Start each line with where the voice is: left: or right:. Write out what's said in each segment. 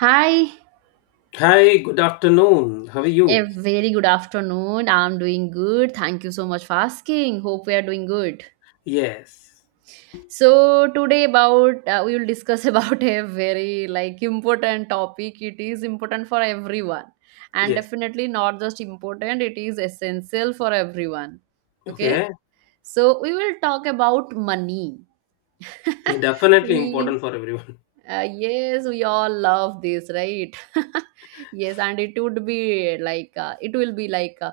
right: Hi,
left: Hi, good afternoon. How are
right: a
left: you?
right: very good afternoon. I'm doing good. Thank you so much for asking. Hope we are doing good.
left: Yes.
right: So today about we will discuss about a very like important topic. It is important for everyone and
left: Yes.
right: definitely not just important, it is essential for everyone. Okay?
left: Okay.
right: So we will talk about money.
left: Definitely
right: we
left: important for everyone.
right: Yes, we all love this, right? Yes, and it would be it will be like uh,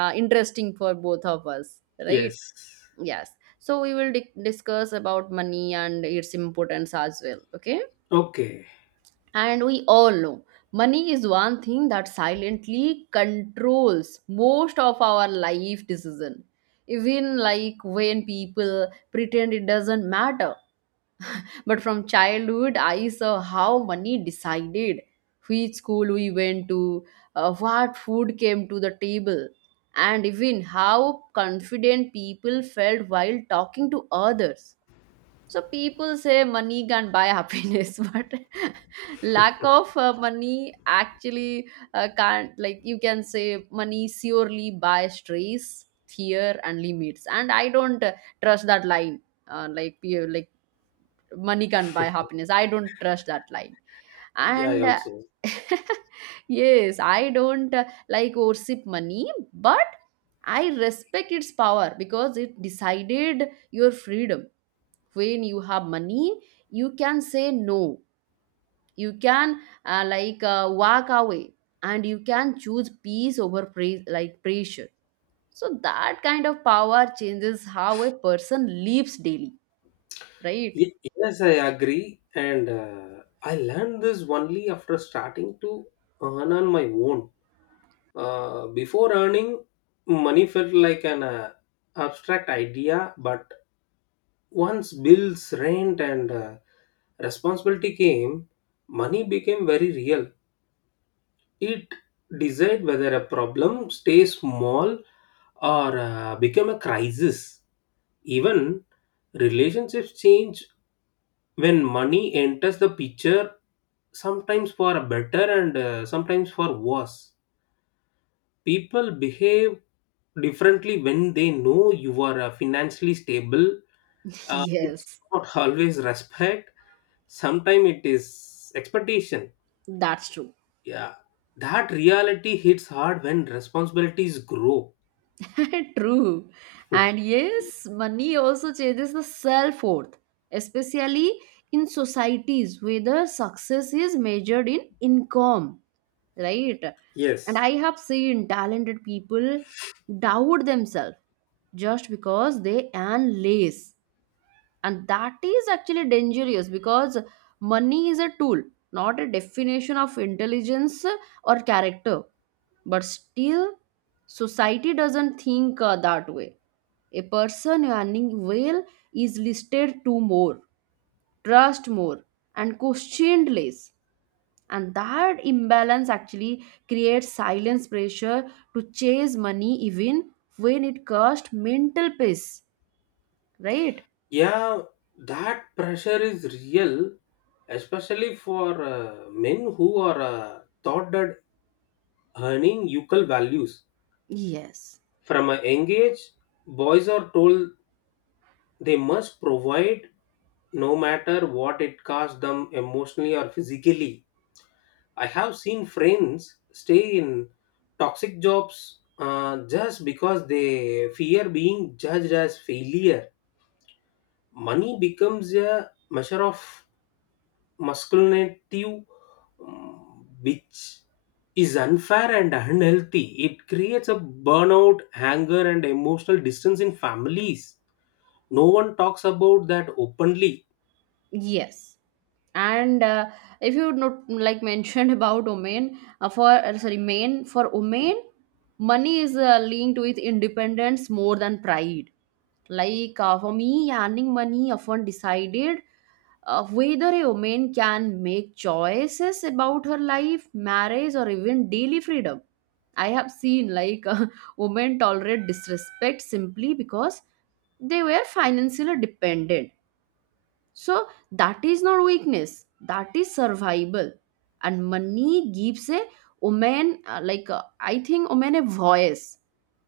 right: uh, interesting for both of us, right?
left: Yes.
right: Yes. So we will discuss about money and its importance as well. Okay.
left: Okay.
right: And we all know money is one thing that silently controls most of our life decision. Even like when people pretend it doesn't matter, but from childhood, I saw how money decided which school we went to, what food came to the table, and even how confident people felt while talking to others. So people say money can buy happiness, but lack of money actually can't. Like you can say, money surely buys stress, fear, and limits. And I don't trust that line. Like money can't buy happiness. I don't trust that line,
left: Yeah, I
right: and
left: also.
right: yes. I don't like worship money, but I respect its power because it decided your freedom. When you have money, you can say no, you can walk away, and you can choose peace over pressure. So that kind of power changes how a person lives daily, right?
left: Yes, I agree. And I learned this only after starting to earn on my own. Before earning, money felt like an abstract idea, but once bills, rent, and responsibility came, money became very real. It decides whether a problem stays small or become a crisis. Even relationships change when money enters the picture, sometimes for better and sometimes for worse. People behave differently when they know you are financially stable. It's
right: Yes,
left: not always respect. Sometimes it is expectation.
right: that's true.
left: Yeah, that reality hits hard when responsibilities grow.
right: True. And yes, money also changes the self worth, especially in societies where the success is measured in income, right? And
left: Yes.
right: I have seen talented people doubt themselves just because they earn less, and that is actually dangerous because money is a tool, not a definition of intelligence or character. But still society doesn't think that way. A person earning well is listed to more, trust more, and questioned less, and that imbalance actually creates silence pressure to chase money even when it costs mental peace, right?
left: Yeah, that pressure is real, especially for men who are taught that earning equal values.
right: Yes.
left: From a young age, boys are told they must provide no matter what it costs them emotionally or physically. I have seen friends stay in toxic jobs just because they fear being judged as failure. Money becomes a measure of masculinity, which is unfair and unhealthy. It creates a burnout, anger, and emotional distance in families. No one talks about that openly.
right: Yes, and if you not like mentioned about Oman for sorry, Maine for Oman, money is linked with independence more than pride. For me, earning money often decided whether a woman can make choices about her life, marriage, or even daily freedom. I have seen like women tolerate disrespect simply because they were financially dependent. So that is not weakness, that is survival. And money gives a woman, I think, woman a voice,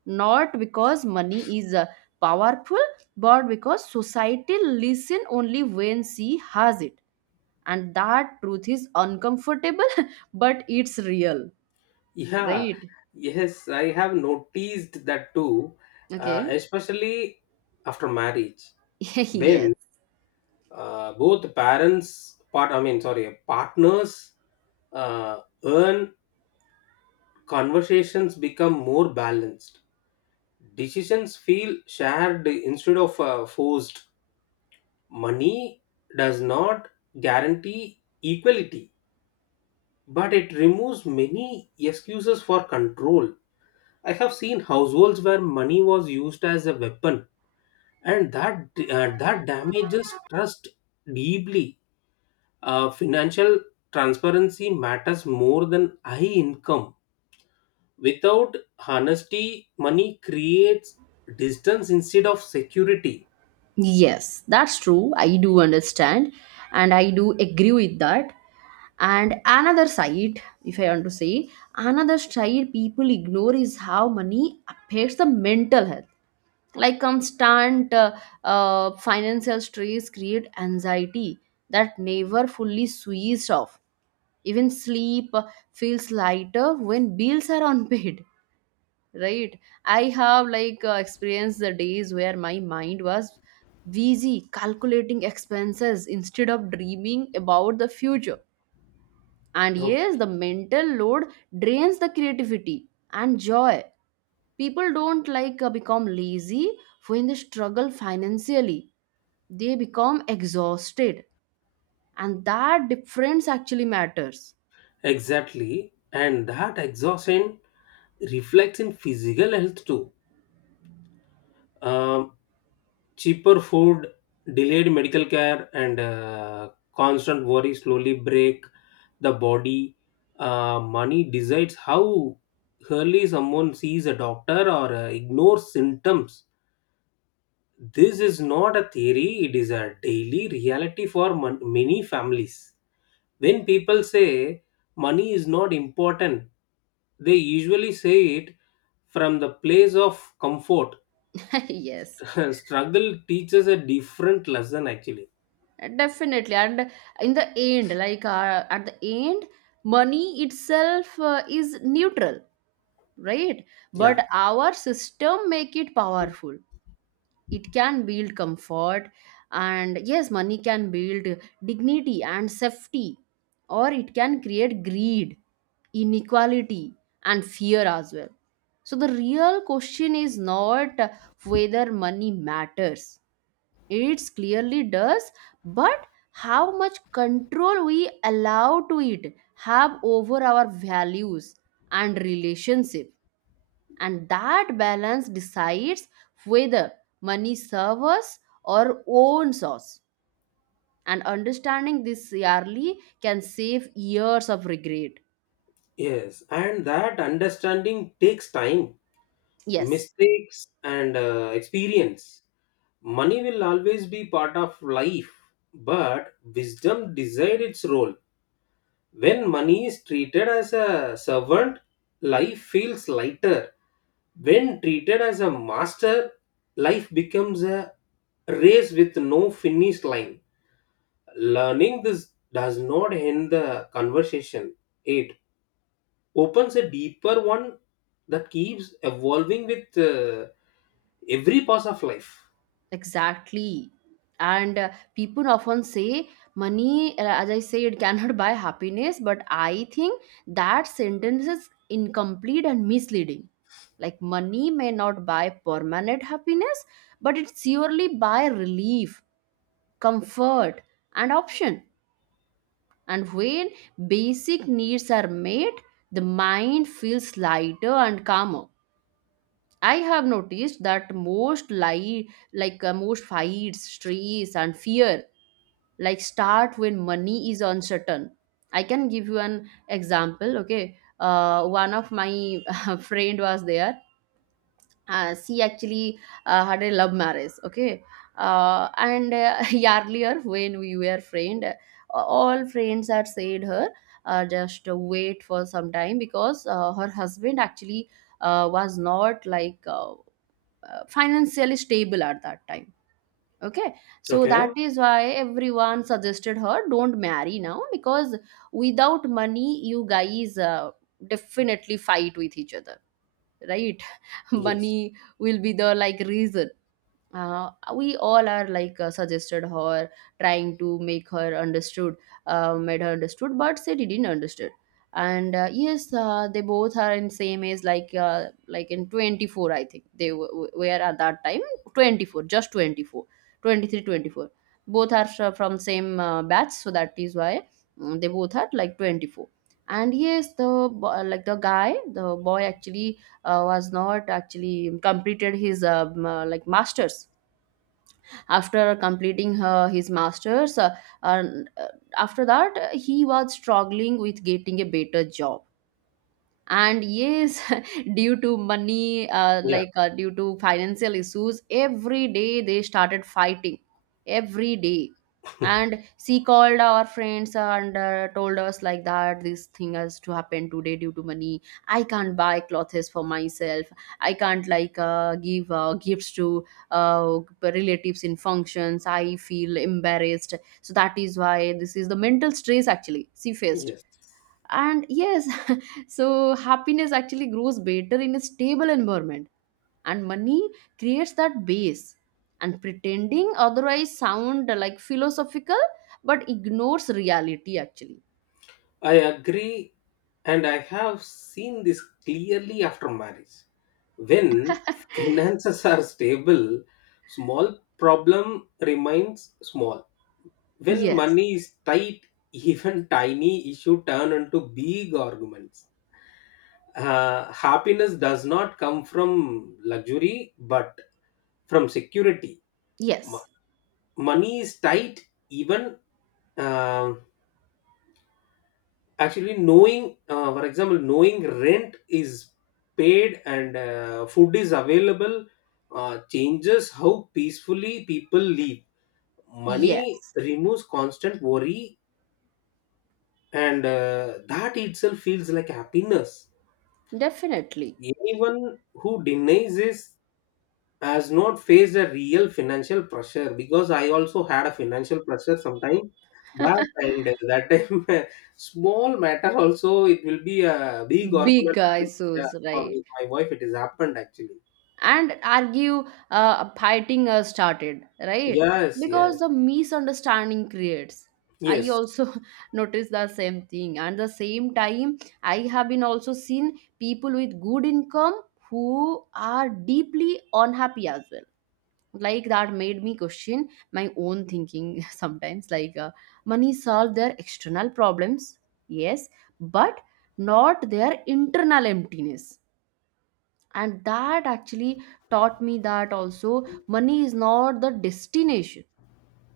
right: not because money is powerful, but because society listen only when she has it. And that truth is uncomfortable, but it's real,
left: Yeah,
right: right?
left: yes, I have noticed that too,
right: Okay.
left: especially after marriage,
right: Yes.
left: when both parents, part, I mean, sorry, partners earn, conversations become more balanced. Decisions feel shared instead of forced. Money does not guarantee equality, but it removes many excuses for control. I have seen households where money was used as a weapon, and that damages trust deeply. Financial transparency matters more than high income. Without honesty, money creates distance instead of security.
right: Yes, that's true. I do understand and I do agree with that. And another side, if I want to say, another side people ignore is how money affects the mental health. Like constant financial stress create anxiety that never fully switched off. Even sleep feels lighter when bills are unpaid. Right. I have experienced the days where my mind was busy calculating expenses instead of dreaming about the future. And
left: Oh,
right: yes, the mental load drains the creativity and joy. People don't become lazy when they struggle financially, they become exhausted, and that difference actually matters.
left: exactly, and that exhaustion reflects in physical health too. Um, Cheaper food, delayed medical care, and constant worry slowly break the body. Money decides how early someone sees a doctor or ignores symptoms. This is not a theory, it is a daily reality for many families. When people say money is not important, they usually say it from the place of comfort.
right: Yes.
left: Struggle teaches a different lesson actually.
right: Definitely, and in the end, at the end, money itself is neutral, right?
left: Yeah.
right: But our system make it powerful. It can build comfort, and yes, money can build dignity and safety, or it can create greed, inequality, and fear as well. So the real question is not whether money matters, it clearly does, but how much control we allow to it have over our values and relationship, and that balance decides whether money serves us or owns us, and understanding this yearly can save years of regret.
left: Yes, and that understanding takes time,
right: Yes.
left: mistakes and experience. Money will always be part of life, but wisdom decides its role. When money is treated as a servant, life feels lighter. When treated as a master, life becomes a race with no finish line. Learning this does not end the conversation, it opens a deeper one that keeps evolving with every pass of life.
right: Exactly. And people often say money, as I say, it cannot buy happiness, but I think that sentence is incomplete and misleading. Like, money may not buy permanent happiness, but it surely buy relief, comfort, and option. And when basic needs are met, the mind feels lighter and calmer. I have noticed that most lie like most fights, stress, and fear like start when money is uncertain. I can give you an example. Okay, one of my friend was there. She actually had a love marriage. Okay, and earlier when we were friend, all friends had said her just wait for some time because her husband actually was not like financially stable at that time. Okay, so that
left: Okay.
right: is why everyone suggested her don't marry now, because without money you guys definitely fight with each other, right?
left: Yes.
right: Money will be the like reason. We all are suggested her, trying to make her understood, made her understood, but she didn't understood. And yes, they both are in same age like in 24, I think they were at that time 24, just 24, 23, 24. Both are from same batch, so that is why mm, they both are like 24. And yes, the bo- like the guy the boy actually was not actually completed his masters. After completing his masters and, uh, after that, he was struggling with getting a better job. And yes, due to money,
left: Yeah.
right: due to financial issues, every day they started fighting, every day. And she called our friends and told us like that this thing has to happen today due to money. I can't buy clothes for myself, I can't give gifts to relatives in functions, I feel embarrassed. So that is why this is the mental stress actually she faced.
left: Yes.
right: And yes, so happiness actually grows better in a stable environment, and money creates that base, and pretending otherwise sound like philosophical but ignores reality actually.
left: I agree. And I have seen this clearly after marriage. When finances are stable, small problem remains small. When
right: Yes.
left: money is tight, even tiny issue turn into big arguments. Happiness does not come from luxury but from security. Mo-
right: Yes.
left: Money is tight. Even uh, actually knowing, for example, knowing rent is paid and food is available changes how peacefully people live. Money
right: Yes.
left: removes constant worry, and that itself feels like happiness.
right: Definitely.
left: Anyone who denies this has not faced a real financial pressure, because I also had a financial pressure sometime back, and that time small matter also it will be a big
right: Big
left: argument.
right: guys.
left: Yeah, for
right: Right.
left: me, my wife, it has happened actually.
right: And argue, fighting started, right?
left: Yes,
right: Because
left: yes,
right: the misunderstanding creates. I
left: yes.
right: also noticed the same thing. And the same time, I have been also seen people with good income who are deeply unhappy as well. Like that made me question my own thinking sometimes. Money solve their external problems, yes, but not their internal emptiness. And that actually taught me that also money is not the destination,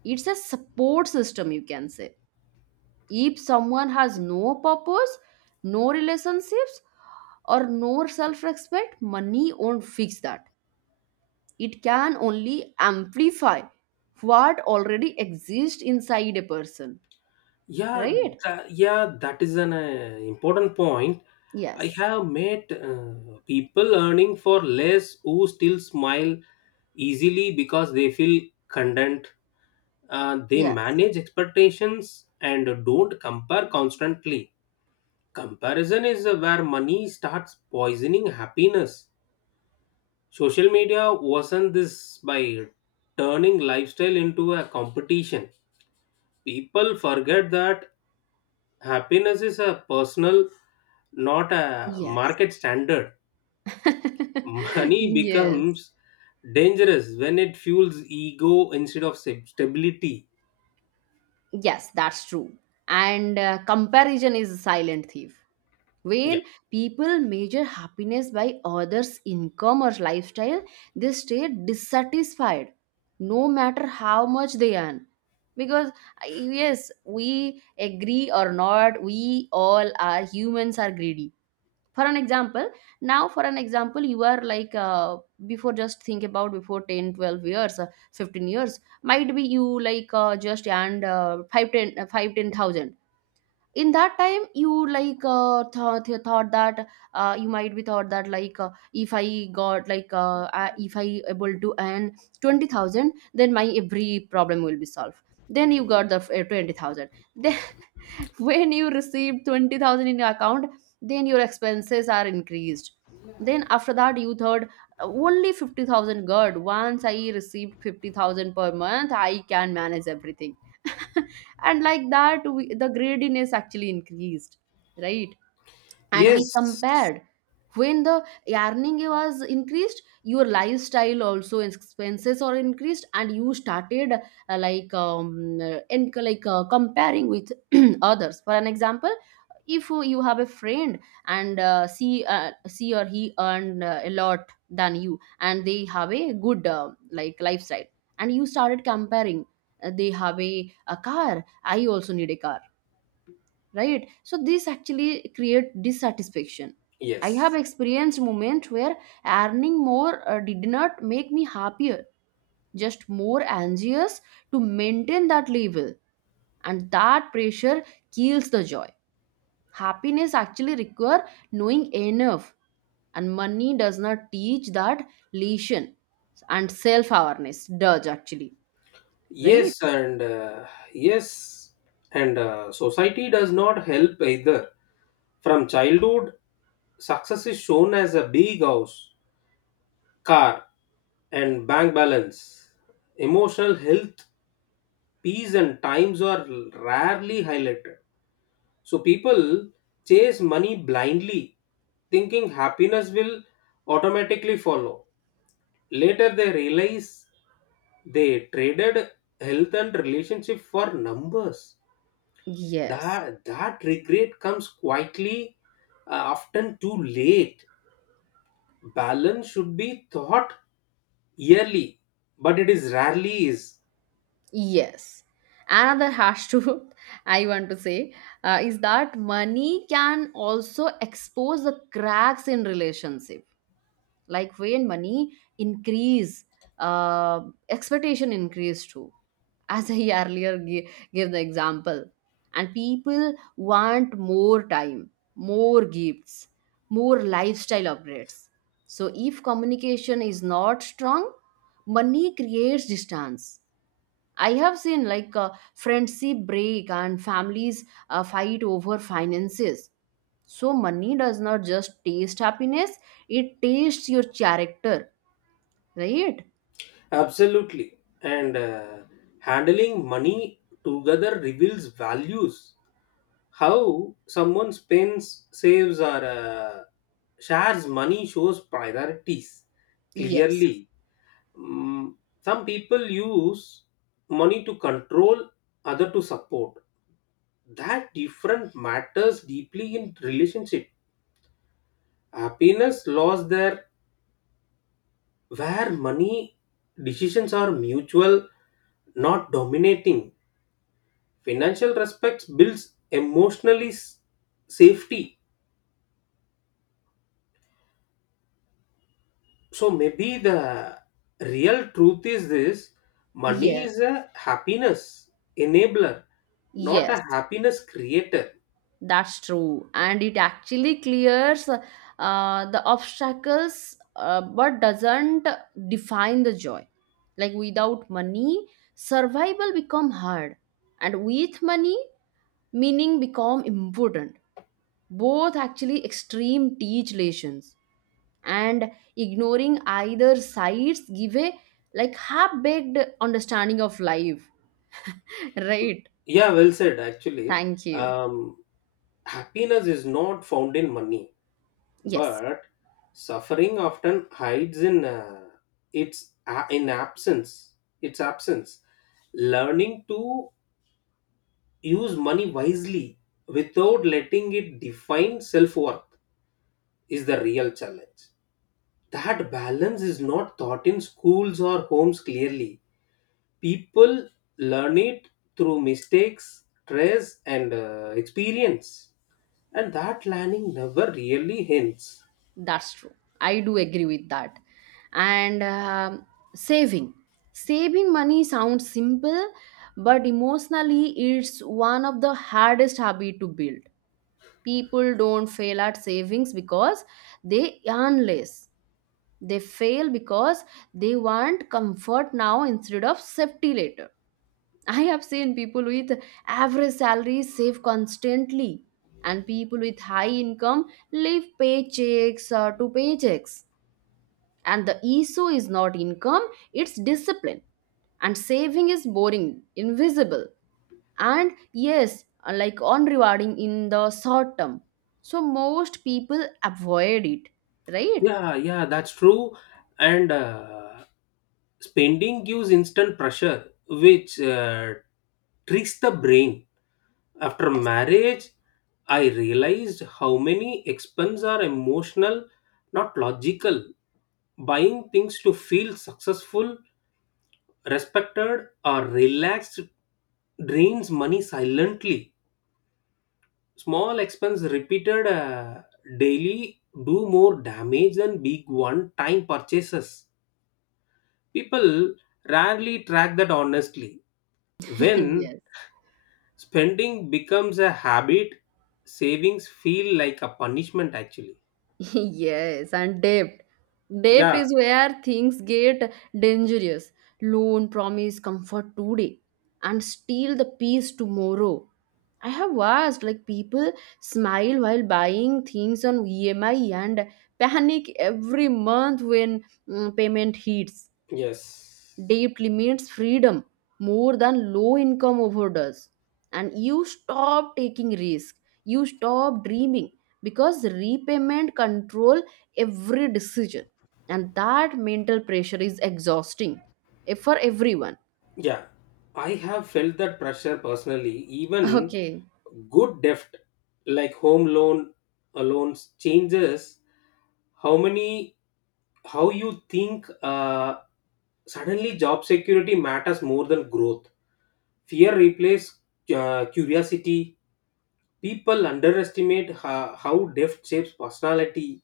right: it's a support system, you can say. If someone has no purpose, no relationships, or no self respect, money won't fix that. It can only amplify what already exists inside a person,
left: Yeah,
right: right?
left: yeah, that is an important point. I
right: Yes.
left: have met people earning for less who still smile easily because they feel content. They
right: Yes.
left: manage expectations and don't compare constantly. Comparison is where money starts poisoning happiness. Social media worsen this by turning lifestyle into a competition. People forget that happiness is a personal, not a
right: Yes.
left: market standard. Money
right: Yes.
left: becomes dangerous when it fuels ego instead of stability.
right: Yes, that's true. And comparison is a silent thief.
left: Yeah.
right: When people measure happiness by others' income or lifestyle, they stay dissatisfied no matter how much they earn. Because, yes, we agree or not, we all are humans are greedy. For an example, now for an example, you are before, just think about before 10, 12 years, 15 years, might be you just and 5 ten 5 10,000. In that time you thought that you might be thought that if I got like if I able to earn 20,000, then my every problem will be solved. Then you got the 20,000. When you receive 20,000 in your account, then your expenses are increased. Then after that you thought only 50,000 good. Once I received 50,000 per month, I can manage everything. And like that we, the greediness actually increased, right? And we
left: Yes.
right: compared. When the earning was increased, your lifestyle also expenses are increased, and you started like and like comparing with others. For an example, if you have a friend, and she or he earned a lot than you, and they have a good lifestyle, and you started comparing. They have a car, I also need a car, right? So this actually create dissatisfaction. I have
left: Yes.
right: experienced moments where earning more did not make me happier, just more anxious to maintain that level, and that pressure kills the joy. Happiness actually require knowing enough, and money does not teach that lesson, and self awareness does actually, right?
left: Yes, and uh, yes, and society does not help either. From childhood, success is shown as a big house, car, and bank balance. Emotional health, peace, and times are rarely highlighted. So people chase money blindly, thinking happiness will automatically follow. Later they realize they traded health and relationship for numbers.
right: Yes.
left: That regret comes quietly, often too late. Balance should be thought yearly, but it is rarely is.
right: Yes. Another harsh truth I want to say is that money can also expose the cracks in relationship. Like when money increase, uh, expectation increase too. As I earlier gave the example, and people want more time, more gifts, more lifestyle upgrades. So if communication is not strong, money creates distance. I have seen friendship break and families fight over finances. So money does not just taste happiness, it tastes your character, right?
left: Absolutely. And handling money together reveals values. How someone spends, saves, or shares money shows priorities
right: Yes,
left: clearly. Mm, some people use money to control, other to support. That different matters deeply in relationship. Happiness laws there, where money decisions are mutual, not dominating. Financial respects builds emotionally safety. So maybe the real truth is this: money is
right: yes,
left: a happiness enabler, not a
right: yes,
left: happiness creator.
right: that's true. And it actually clears the obstacles but doesn't define the joy. Like without money, survival become hard and with money, meaning become important both actually extreme teach lessons and ignoring either sides give a like half-baked understanding of life right.
left: Yeah, well said. Actually,
right: Thank you.
left: um, happiness is not found in money,
right: Yes,
left: but suffering often hides in its a in absence. Its absence. Learning to use money wisely without letting it define self worth is the real challenge. That balance is not taught in schools or homes clearly. People learn it through mistakes, stress, and experience, and that landing never really hints.
right: that's true. I do agree with that. And saving saving money sounds simple, but emotionally it's one of the hardest habit to build. People don't fail at savings because they earn less. They fail because they want comfort now instead of safety later. I have seen people with average salaries save constantly, and people with high income live paychecks to paychecks. And the issue is not income, it's discipline. And saving is boring, invisible, and yes, like unrewarding in the short term. So most people avoid it, right?
left: Yeah, yeah, that's true. And spending gives instant pressure, which tricks the brain. After marriage, I realized how many expenses are emotional, not logical. Buying things to feel successful, respected, or relaxed drains money silently. Small expense repeated daily do more damage than big one time purchases. People rarely track that honestly. When
right: Yes.
left: spending becomes a habit, savings feel like a punishment actually.
right: Yes, and debt. Debt
left: Yeah,
right: is where things get dangerous. Loan promise comfort today and steal the peace tomorrow. I have watched like people smile while buying things on EMI and panic every month when payment hits.
left: yes.
right: Debt limits freedom more than low income overdose, and you stop taking risk, you stop dreaming, because repayment control every decision, and that mental pressure is exhausting for everyone.
left: Yeah, I have felt that pressure personally. Even
right: Okay.
left: good debt, like home loan loans, changes how many how you think. Suddenly job security matters more than growth. Fear replaces curiosity. People underestimate how debt shapes personality.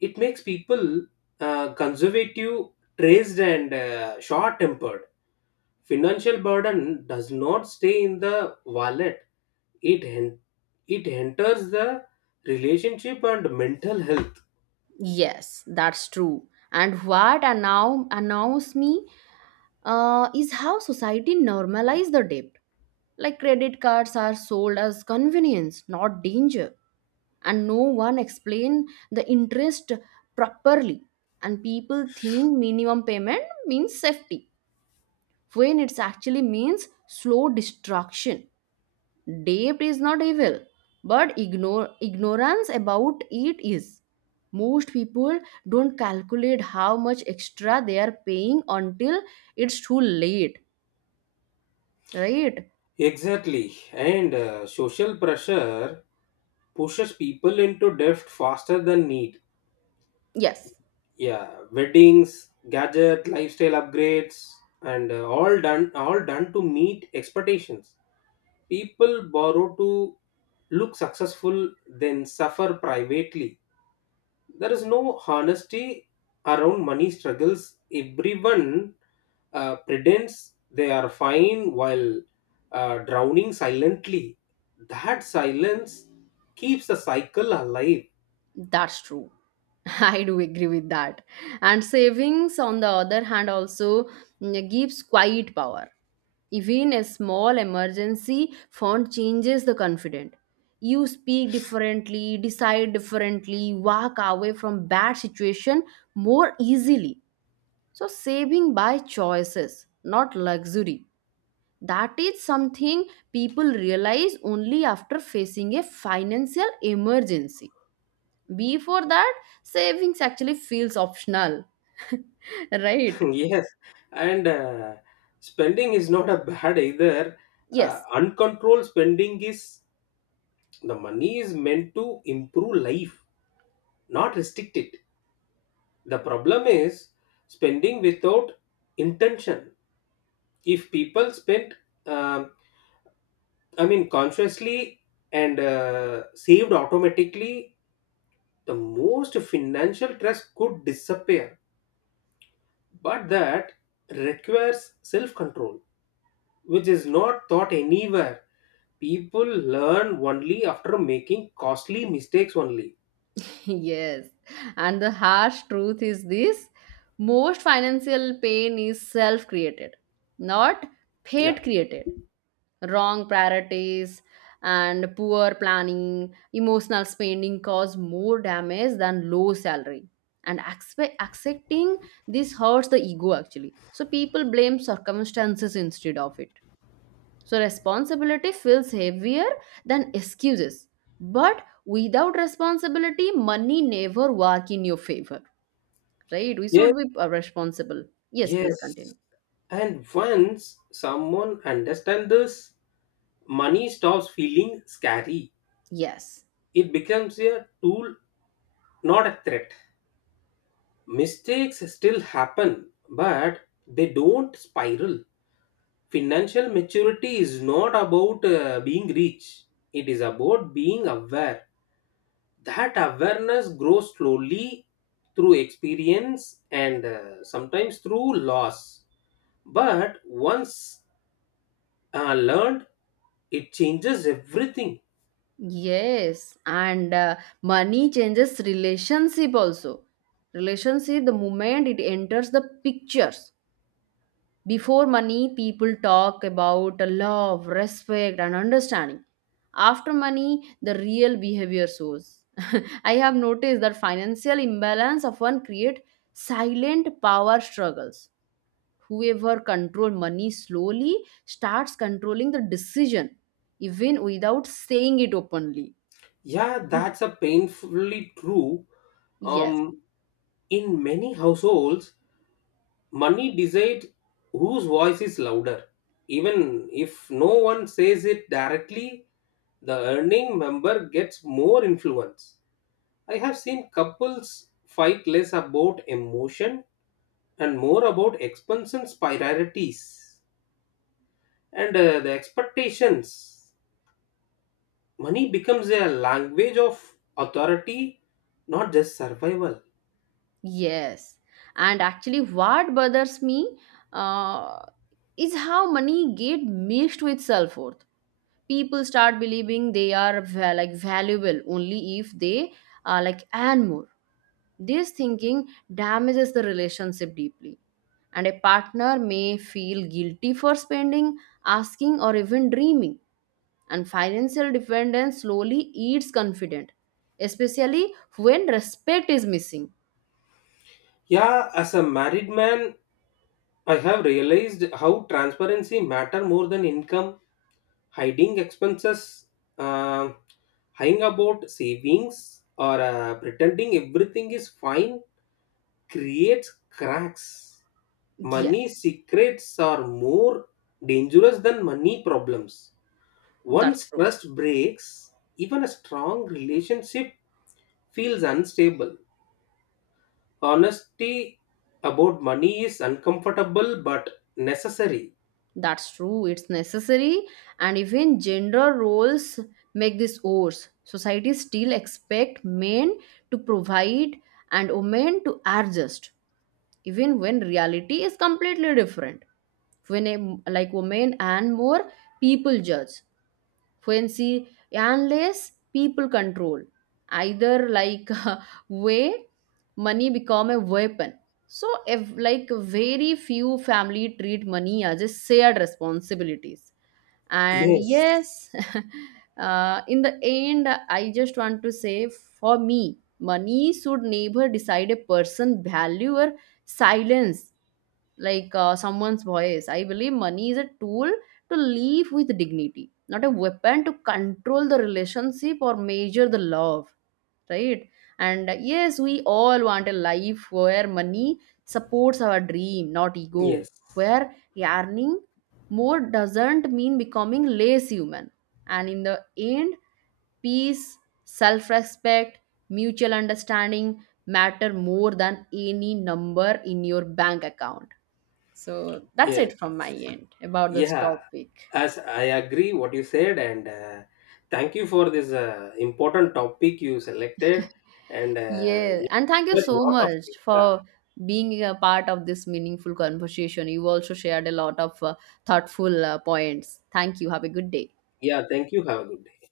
left: It makes people conservative, traced and short-tempered. Financial burden does not stay in the wallet, it it enters the relationship and mental health.
right: Yes, that's true. And what now annoys me is how society normalize the debt. Like credit cards are sold as convenience, not danger, and no one explain the interest properly, and people think minimum payment means safety when it's actually means slow destruction. Debt is not evil, but ignore ignorance about it is. Most people don't calculate how much extra they are paying until it's too late, right?
left: Exactly, and social pressure pushes people into debt faster than need.
right: Yes.
left: Yeah, weddings, gadget, lifestyle upgrades, and all done to meet expectations. People borrow to look successful, then suffer privately. There is no honesty around money struggles. Everyone pretends they are fine while drowning silently. That silence keeps the cycle alive.
right: That's true. I do agree with that. And savings, on the other hand, also gives quiet power. Even a small emergency fund changes the confident. You speak differently, decide differently, walk away from bad situation more easily. So saving by choices, not luxury. That is something people realize only after facing a financial emergency. Before that, savings actually feels optional, right?
left: Yes, and spending is not a bad either,
right: Yes,
left: uncontrolled spending is. The money is meant to improve life, not restrict it. The problem is spending without intention. If people spent, um, I mean, consciously, and saved automatically, the most financial stress could disappear. But that requires self control, which is not taught anywhere. People learn only after making costly mistakes only.
right: yes. And the harsh truth is this, most financial pain is self created, not
left: Yeah,
right: fate created. Wrong priorities and poor planning, emotional spending cause more damage than low salary. And accepting this hurts the ego actually. So people blame circumstances instead of it. So responsibility feels heavier than excuses. But without responsibility, money never work in your favor, right? We
left: yes,
right: should be responsible. Yes, please
left: yes,
right: continue.
left: and once someone understands this, money stops feeling scary.
right: Yes,
left: It becomes a tool, not a threat. Mistakes still happen, but they don't spiral. Financial maturity is not about being rich, it is about being aware. That awareness grows slowly through experience and sometimes through loss. But once learned, it changes everything.
right: yes, and money changes relationship also. Relationship, the moment it enters the pictures. Before money, people talk about love, respect, and understanding. After money, the real behavior shows. I have noticed that financial imbalance often create silent power struggles. Whoever control money slowly starts controlling the decision, even without saying it openly.
left: Yeah, that's a painfully true.
right: Yes,
left: Um, in many households, money decides whose voice is louder. Even if no one says it directly, the earning member gets more influence. I have seen couples fight less about emotion and more about expenses priorities and the expectations. Money becomes a language of authority, not just survival.
right: yes. And actually, what bothers me uh, is how money get mixed with self worth. People start believing they are like valuable only if they are like earn more. This thinking damages the relationship deeply, and a partner may feel guilty for spending, asking, or even dreaming, and financial dependence slowly eats confidence, especially when respect is missing.
left: Yeah, as a married man, I have realized how transparency matter more than income. Hiding expenses, uh, lying about savings, or pretending everything is fine creates cracks. Money
right: Yes,
left: secrets are more dangerous than money problems.
right: that's
left: Once
right: true.
left: trust breaks, even a strong relationship feels unstable. Honesty about money is uncomfortable but necessary.
right: That's true, it's necessary, and even gender roles make this worse. Society still expect men to provide and women to adjust, even when reality is completely different. When a, like women and more, people judge, fancy, unless people control either like way, money become a weapon. So if like very few family treat money as a shared responsibilities. And
left: Yes,
right: yes, in the end I just want to say for me, money should never decide a person value or silence like someone's voice. I believe money is a tool to live with dignity, not a weapon to control the relationship or measure the love, right? And yes, we all want a life where money supports our dream, not ego,
left: yes,
right: where yearning more doesn't mean becoming less human. And in the end, peace, self respect, mutual understanding matter more than any number in your bank account. So that's
left: yes,
right: it from my end about this
left: yeah.
right: topic.
left: As I agree what you said, and thank you for this important topic you selected, and
right: Yeah, and thank you
left: yeah,
right: so
left: lot of
right: much
left: yeah,
right: for being a part of this meaningful conversation. You also shared a lot of thoughtful points. Thank you. Have a good day.
left: yeah. Thank you. Have a good day.